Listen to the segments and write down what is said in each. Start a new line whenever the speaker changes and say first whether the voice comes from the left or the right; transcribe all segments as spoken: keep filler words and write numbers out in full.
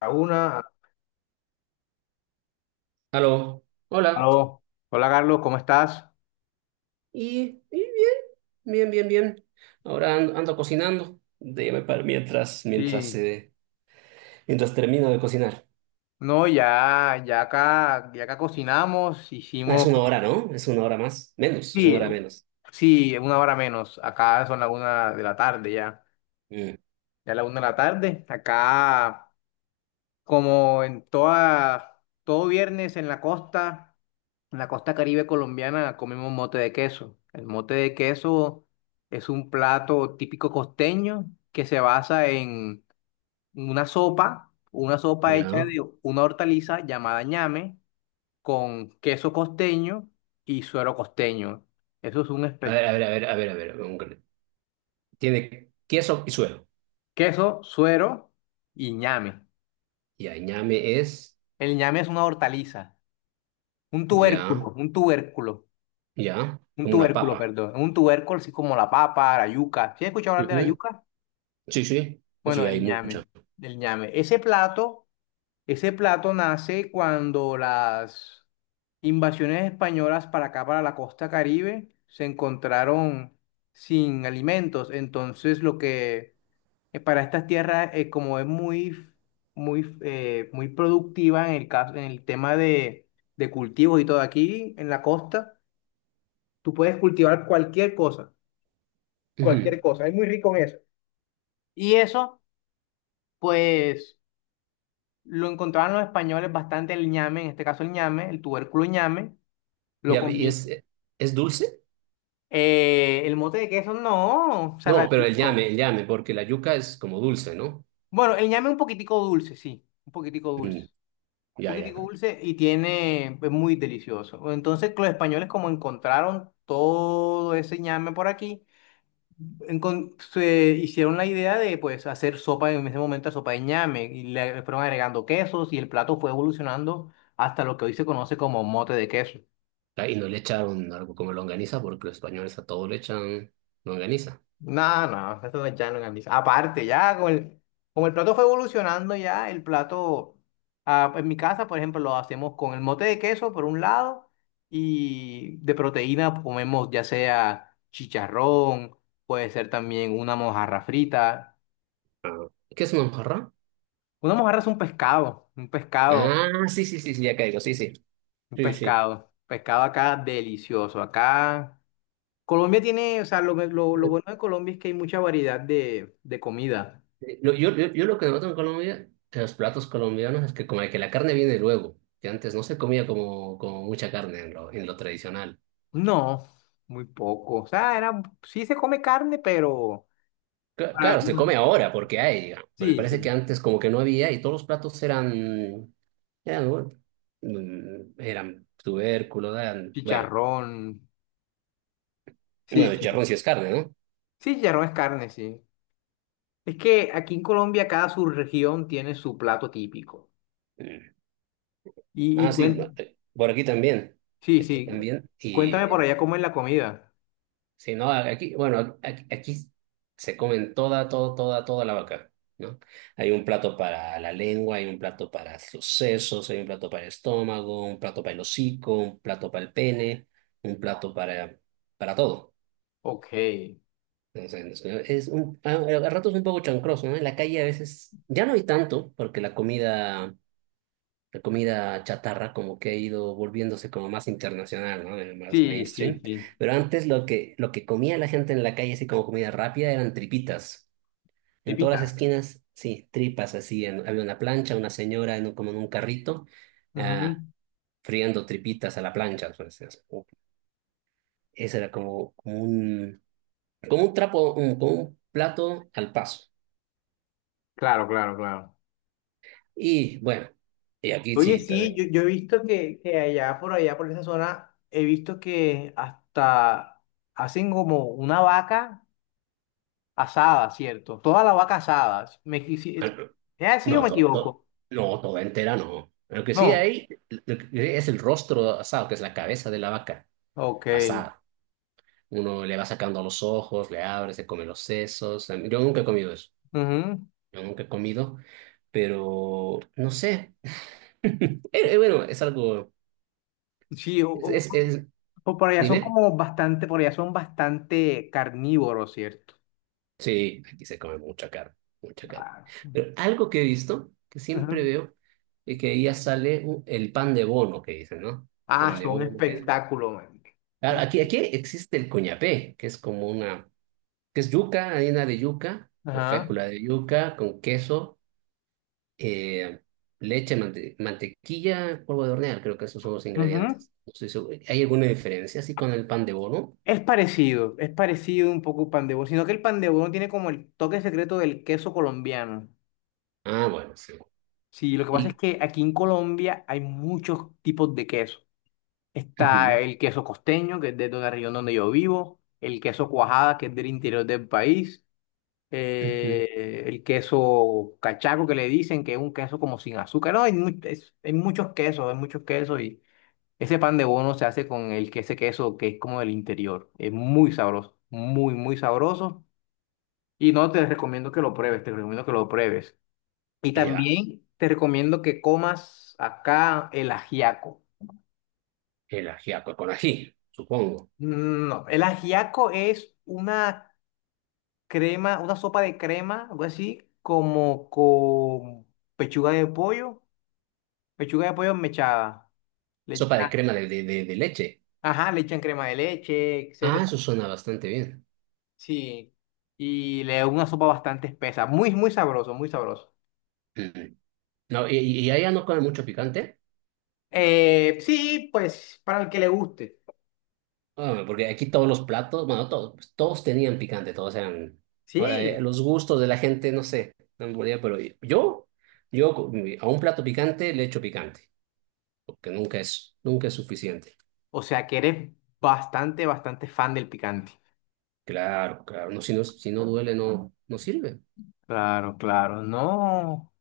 left: A una,
right: Aló, hola.
left: aló. Hola Carlos, ¿cómo estás?
right: Y, y bien, bien, bien, bien. Ahora an- ando cocinando. Déjame para mientras, mientras,
left: Sí,
right: eh, mientras termino de cocinar.
left: no, ya, ya acá, ya acá cocinamos,
right: Ah, es
left: hicimos,
right: una hora, ¿no? Es una hora más. Menos, es una
left: sí,
right: hora menos.
left: sí, una hora menos. Acá son la una de la tarde ya,
right: Mm.
left: ya la una de la tarde. Acá, como en toda, todo viernes en la costa, en la costa Caribe colombiana, comemos mote de queso. El mote de queso es un plato típico costeño que se basa en una sopa, una sopa hecha
right: Ya.
left: de una hortaliza llamada ñame con queso costeño y suero costeño. Eso es un
right: A
left: espe-
right: ver, a ver, a ver, a ver, a ver. un- Tiene queso y suelo.
left: queso, suero y ñame.
right: Y añame es,
left: El ñame es una hortaliza, un
right: ya,
left: tubérculo, un tubérculo,
right: ya,
left: un
right: como una
left: tubérculo,
right: papa.
left: perdón, un tubérculo así como la papa, la yuca. ¿Sí has escuchado hablar de la
right: Ujú.
left: yuca?
right: Sí, sí.
left: Bueno,
right: Sí, hay
left: el ñame,
right: mucha.
left: el ñame. Ese plato Ese plato nace cuando las invasiones españolas para acá, para la costa Caribe, se encontraron sin alimentos. Entonces, lo que eh, para estas tierras, eh, como es muy, muy, eh, muy productiva en el caso, en el tema de, de cultivos y todo aquí en la costa, tú puedes cultivar cualquier cosa,
right: Ujú.
left: cualquier cosa. Es muy rico en eso. Y eso, pues, lo encontraban los españoles bastante el ñame, en este caso el ñame, el tubérculo ñame lo
right: Ya. ¿Y
left: combino.
right: es, es dulce?
left: Eh, el mote de queso, no,
right: No, pero el llame,
left: saladito.
right: el llame, porque la yuca es como dulce, ¿no?
left: Bueno, el ñame es un poquitico dulce, sí, un poquitico dulce.
right: Mm.
left: Un
right: Ya, ya.
left: poquitico dulce y tiene, es muy delicioso. Entonces, los españoles como encontraron todo ese ñame por aquí, encon- se hicieron la idea de pues hacer sopa en ese momento, sopa de ñame, y le fueron agregando quesos y el plato fue evolucionando hasta lo que hoy se conoce como mote de queso.
right: Ah, ¿y no le echaron algo como longaniza porque los españoles a todo le echan longaniza?
left: No, no, eso no es llano en Andiza. Aparte, ya con el, como el plato fue evolucionando ya, el plato, ah, en mi casa, por ejemplo, lo hacemos con el mote de queso por un lado y de proteína comemos ya sea chicharrón, puede ser también una mojarra frita.
right: Ah. ¿Qué es una mojarra?
left: Una mojarra es un pescado, un pescado,
right: Ah, sí, sí, sí, sí, ya caigo, sí, sí.
left: un
right: Sí, sí.
left: pescado, pescado acá delicioso. Acá Colombia tiene, o sea, lo, lo, lo bueno de Colombia es que hay mucha variedad de, de comida.
right: Lo- Yo, yo, yo lo que noto en Colombia, en los platos colombianos, es que como que la carne viene luego, que antes no se comía como, como mucha carne en lo, en lo tradicional.
left: No, muy poco. O sea, era, sí se come carne, pero
right: Cla- Claro, se come
left: alguna-
right: ahora porque hay, digamos, pero me
left: sí,
right: parece
left: sí.
right: que antes como que no había y todos los platos eran, eran, bueno, mm, eran tubérculos, eran, bueno.
left: Chicharrón. Sí,
right: Bueno, el
left: sí.
right: charrón sí es carne, ¿no?
left: Sí, chicharrón es carne, sí. Es que aquí en Colombia cada subregión tiene su plato típico.
right: Mm.
left: Y, y
right: Ah, sí, no,
left: cuen-
right: eh, por aquí también.
left: Sí,
right: Aquí
left: sí.
right: también.
left: Cuéntame por
right: Y
left: allá cómo es la comida.
right: si no, aquí, bueno, aquí, aquí se comen toda, toda, toda, toda la vaca, ¿no? Hay un plato para la lengua, hay un plato para los sesos, hay un plato para el estómago, un plato para el hocico, un plato para el pene, un plato para, para todo.
left: Ok. Sí,
right: Entonces, es un, a, a ratos un poco chancroso, ¿no? En la calle a veces ya no hay tanto, porque la comida. La comida chatarra como que ha ido volviéndose como más internacional, ¿no? Eh, más
left: sí,
right: mainstream.
left: sí.
right: Pero antes lo que, lo que comía la gente en la calle, así como comida rápida, eran tripitas. En todas las
left: Tipitas.
right: esquinas, sí, tripas así. En- había una plancha, una señora en un- como en un carrito,
left: Ujú.
right: ah, friendo tripitas a la plancha. pues, es- Ese era como, como un, como un trapo, un- como un plato al paso.
left: Claro, claro, claro.
right: Y bueno, y aquí
left: Oye,
right: sí,
left: sí,
right: también.
left: yo, yo he visto que, que allá por allá, por esa zona, he visto que hasta hacen como una vaca asada, ¿cierto? Toda la vaca asada. ¿Me equivoco? ¿Es así o
right: No,
left: me
right: to- to-
left: equivoco?
right: no, toda entera no. Lo que sí
left: No.
right: hay lo que es el rostro asado, que es la cabeza de la vaca
left: Ok.
right: asada. Uno le va sacando los ojos, le abre, se come los sesos. Yo nunca he comido eso.
left: Ujú.
right: Yo nunca he comido, pero no sé. Eh, eh, Bueno, es algo.
left: Sí, o,
right: Es,
left: o-
right: es, es-
left: o por allá son
right: Dime.
left: como bastante, por allá son bastante carnívoros, ¿cierto?
right: Sí, aquí se come mucha carne, mucha carne.
left: Ah,
right: Pero algo que he visto, que siempre
left: ujú.
right: veo, es que ahí ya sale un- el pan de bono, que dicen, ¿no?
left: Ah,
right: Pan de
left: son
right: bono, que es…
left: espectáculo, man.
right: Claro, aquí, aquí existe el cuñapé, que es como una, que es yuca, harina de yuca o
left: Ajá.
right: fécula de yuca con queso, eh, leche, mante- mantequilla, polvo de hornear, creo que esos son los
left: Ujú.
right: ingredientes. No estoy seguro. ¿Hay alguna diferencia así con el pan de bono?
left: Es parecido, es parecido un poco el pan de bono, sino que el pan de bono tiene como el toque secreto del queso colombiano.
right: Ah, bueno, sí.
left: Sí, lo que pasa es
right: Y
left: que aquí en Colombia hay muchos tipos de queso. Está
right: ujú,
left: el queso costeño, que es de la región donde yo vivo, el queso cuajada, que es del interior del país,
right: ujú.
left: eh, el queso cachaco, que le dicen que es un queso como sin azúcar. No, hay, mu- es- hay muchos quesos, hay muchos quesos y ese pan de bono se hace con el, que- ese queso que es como del interior. Es muy sabroso, muy, muy sabroso. Y no te recomiendo que lo pruebes, te recomiendo que lo pruebes. Y
right: Ya,
left: también te recomiendo que comas acá el ajiaco.
right: el ajiaco con ají, supongo.
left: No, el ajiaco es una crema, una sopa de crema, algo así, como con pechuga de pollo, pechuga de pollo mechada. Le
right: Sopa de
left: echan,
right: crema de, de, de- de leche.
left: ajá, le echan crema de leche,
right: Ah,
left: etcétera.
right: eso suena bastante bien.
left: Sí. Y le da una sopa bastante espesa, muy, muy sabroso, muy sabroso.
right: Ujú. No, y, y y allá, ¿no comen mucho picante?
left: Eh, sí, pues para el que le guste.
right: No, hombre, porque aquí todos los platos, bueno, todos, pues, todos tenían picante, todos eran… Ahora, eh,
left: Sí.
right: los gustos de la gente, no sé, no me podría, pero yo, yo co- mi- a un plato picante le echo picante, porque nunca es, nunca es suficiente.
left: O sea que eres bastante, bastante fan del picante.
right: Claro, claro, no, si no, si no duele, no, no sirve.
left: Claro, claro, no.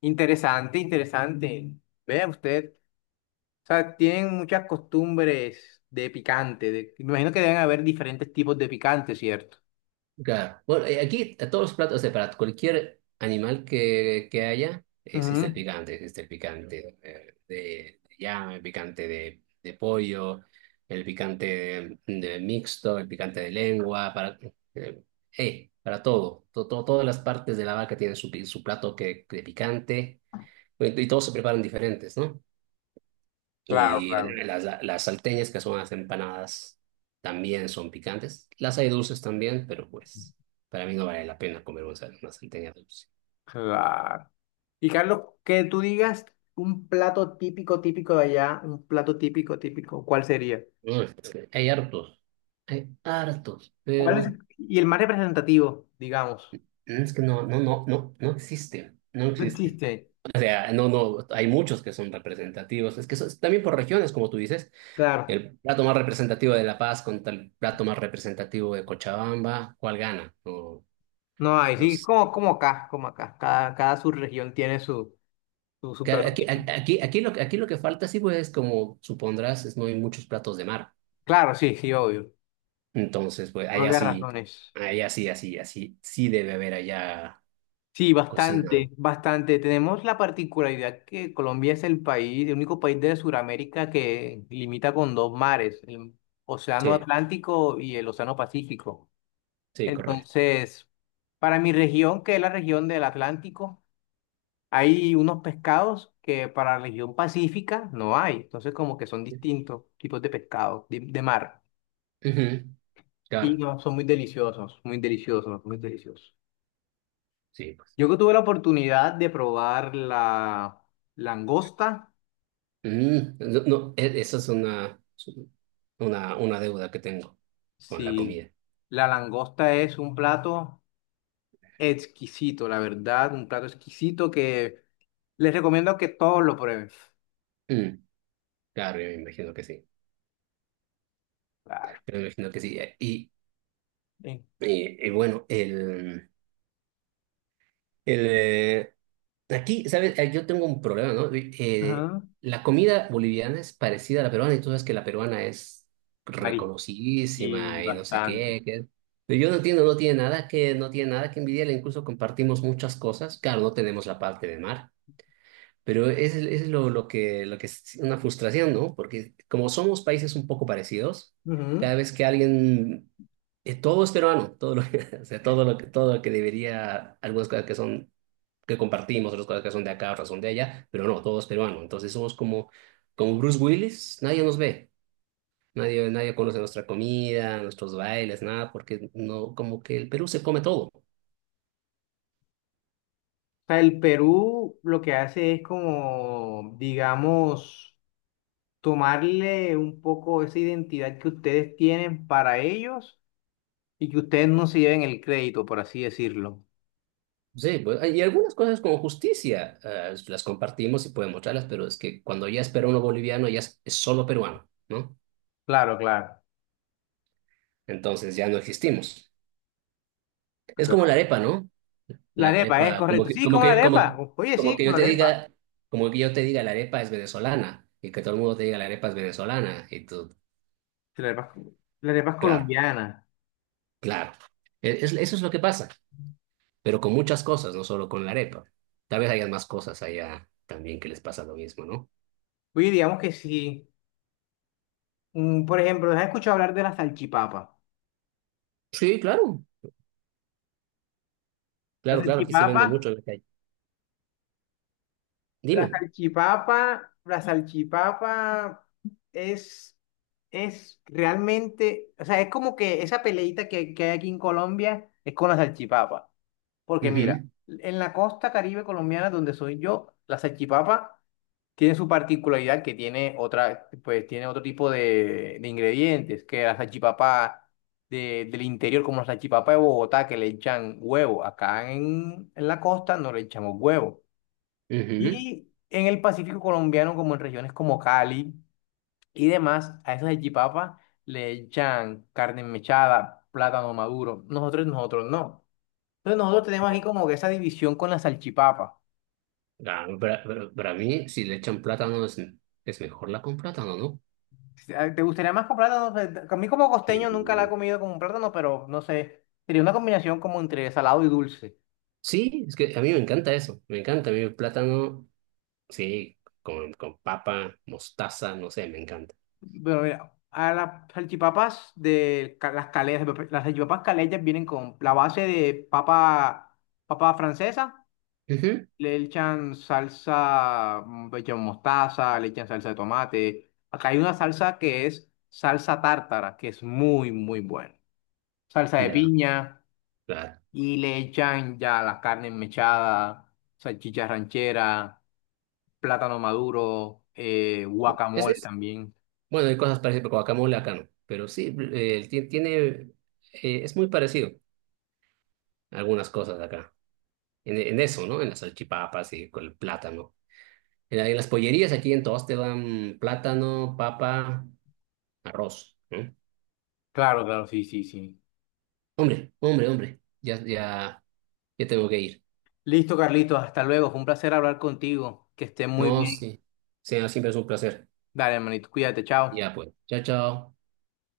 left: Interesante, interesante. Vea usted, o sea, tienen muchas costumbres de picante. de- Me imagino que deben haber diferentes tipos de picante, ¿cierto?
right: Claro. Bueno, eh, aquí a todos los platos, o sea, para cualquier animal que, que haya, existe el
left: Ujú.
right: picante, existe el picante, eh, de, de llama, el picante de, de pollo, el picante de, de mixto, el picante de lengua, para, eh, eh, para todo. To- to- Todas las partes de la vaca tienen su, pi- su plato que, de picante, y y todos se preparan diferentes, ¿no?
left: Claro,
right: Y
left: claro.
right: las, las salteñas, que son las empanadas, también son picantes. Las hay dulces también, pero pues para mí no vale la pena comer una, sal- una salteña dulce.
left: Claro. Y Carlos, que tú digas un plato típico, típico de allá, un plato típico, típico, ¿cuál sería?
right: No, es que hay hartos, hay hartos,
left: ¿Cuál es?
right: pero
left: Y el más representativo, digamos.
right: es que no, no, no, no, no existe, no
left: No
right: existe.
left: existe.
right: O sea, no, no, hay muchos que son representativos. Es que eso es también por regiones, como tú dices,
left: Claro.
right: el plato más representativo de La Paz contra el plato más representativo de Cochabamba, ¿cuál gana? No,
left: No hay,
right: no
left: sí, como,
right: sé.
left: como acá, como acá. Cada, cada subregión tiene su, su, su
right: Claro,
left: plato
right: Aquí,
left: típico.
right: aquí, aquí, lo, que- aquí lo que falta, sí, pues, es, como supondrás, es no hay muchos platos de mar.
left: Claro, sí, sí, obvio.
right: Entonces, pues,
left: Por
right: allá sí,
left: razones.
right: allá sí, así, así, sí debe haber allá
left: Sí,
right: cocina.
left: bastante, bastante. Tenemos la particularidad que Colombia es el país, el único país de Sudamérica que limita con dos mares, el Océano
right: Sí,
left: Atlántico y el Océano Pacífico.
right: sí, correcto.
left: Entonces, para mi región, que es la región del Atlántico, hay unos pescados que para la región pacífica no hay, entonces como que son distintos tipos de pescados de, de mar
right: Ujú.
left: y
right: Claro,
left: no, son muy deliciosos, muy deliciosos, muy deliciosos.
right: sí, pues.
left: Yo que tuve la oportunidad de probar la langosta,
right: Mm, no, no, e- esa es una, una, una deuda que tengo con la
left: sí,
right: comida.
left: la langosta es un plato exquisito, la verdad, un plato exquisito que les recomiendo que todos lo prueben.
right: Mm. Claro, yo me imagino que sí.
left: Claro.
right: Yo me imagino que sí. Y,
left: Sí.
right: y, y bueno, el, el, eh, aquí, ¿sabes? Eh, Yo tengo un problema, ¿no? Eh,
left: Ajá.
right: la comida boliviana es parecida a la peruana y tú sabes que la peruana es
left: Marí. Y
right: reconocidísima y no sé
left: bastante.
right: qué, qué. Pero yo no entiendo, no tiene nada que, no tiene nada que envidiarle, incluso compartimos muchas cosas. Claro, no tenemos la parte de mar, pero es, el- es lo, lo que, lo que es una frustración, ¿no? Porque como somos países un poco parecidos, cada
left: Ujú.
right: vez que alguien eh, todo es peruano, todo lo que, o sea, todo lo que, todo lo que debería, algunas cosas que son que compartimos, otras cosas que son de acá, otras son de allá, pero no, todos peruanos. Entonces somos como, como Bruce Willis, nadie nos ve, nadie, nadie conoce nuestra comida, nuestros bailes, nada, porque no, como que el Perú se come todo.
left: Sea, el Perú lo que hace es como, digamos, tomarle un poco esa identidad que ustedes tienen para ellos y que ustedes no se lleven el crédito, por así decirlo.
right: Sí, pues, y algunas cosas como justicia, eh, las compartimos y podemos mostrarlas, pero es que cuando ya es peruano boliviano, ya es, es solo peruano, ¿no?
left: Claro, claro.
right: Entonces ya no existimos. Es como la
left: Claro.
right: arepa, ¿no?
left: La
right: La
left: arepa, es
right: arepa, como
left: correcto.
right: que,
left: Sí,
right: como
left: como la
right: que,
left: arepa.
right: como,
left: Oye,
right: como
left: sí,
right: que yo
left: como
right: te
left: la arepa.
right: diga, como que yo te diga la arepa es venezolana y que todo el mundo te diga la arepa es venezolana y tú,
left: La arepa, la arepa es
right: claro,
left: colombiana.
right: claro. E- es- eso es lo que pasa, pero con muchas cosas, no solo con la arepa. Tal vez haya más cosas allá también que les pasa lo mismo, ¿no?
left: Oye, digamos que sí. Mm, por ejemplo, ¿has escuchado hablar de la salchipapa?
right: Sí, claro,
left: La
right: claro, claro, aquí se
left: salchipapa.
right: vende mucho en la calle.
left: La
right: Dime.
left: salchipapa, la salchipapa es, es realmente, o sea, es como que esa peleita que, que hay aquí en Colombia es con la salchipapa. Porque
right: Ujú,
left: mira, en la costa caribe colombiana donde soy yo, la salchipapa tiene su particularidad que tiene otra, pues tiene otro tipo de, de ingredientes, que la salchipapa de- del interior, como la salchipapa de Bogotá, que le echan huevo. Acá en, en la costa no le echamos huevo.
right: ujú.
left: Y en el Pacífico colombiano, como en regiones como Cali y demás, a esas salchipapas le echan carne mechada, plátano maduro. Nosotros, nosotros no. Entonces nosotros tenemos
right: Ya.
left: aquí como que esa división con la salchipapa.
right: Ah, para, para- para mí, si le echan plátano, es, es mejor la con plátano, ¿no?
left: Ah, ¿te gustaría más con plátano? Eh, A mí como
right: Sí.
left: costeño nunca la he comido con plátano, pero no sé. Sería una combinación como entre salado y dulce.
right: Sí, es que a mí me encanta eso, me encanta, a mí el plátano, sí, con, con papa, mostaza, no sé, me encanta.
left: Pero mira, a las salchipapas de ca- las caletas, las salchipapas caletas vienen con la base de papa, papa francesa
right: Ujú.
left: le echan salsa, mm, le echan mostaza, le echan salsa de tomate. Acá hay una salsa que es salsa tártara, que es muy, muy buena. Salsa de
right: Ya,
left: piña
right: claro.
left: y le echan ya las carnes mechadas, salchicha ranchera, plátano maduro, eh,
right: Es,
left: guacamole
right: es,
left: también.
right: bueno, hay cosas parecidas, pero guacamole acá no, pero sí, eh, ti- tiene, eh, es muy parecido a algunas cosas de acá, en, en eso, ¿no? En las salchipapas y con el plátano. En, la- en las pollerías aquí en todos te dan plátano, papa, arroz, ¿no?
left: Claro, claro, sí, sí, sí.
right: Hombre, hombre, hombre, ya, ya, ya tengo que ir.
left: Listo, Carlitos, hasta luego. Fue un placer hablar contigo. Que estés muy
right: No,
left: bien.
right: sí, sí, siempre es un placer.
left: Dale, hermanito, cuídate, chao.
right: Ya pues, chao, chao.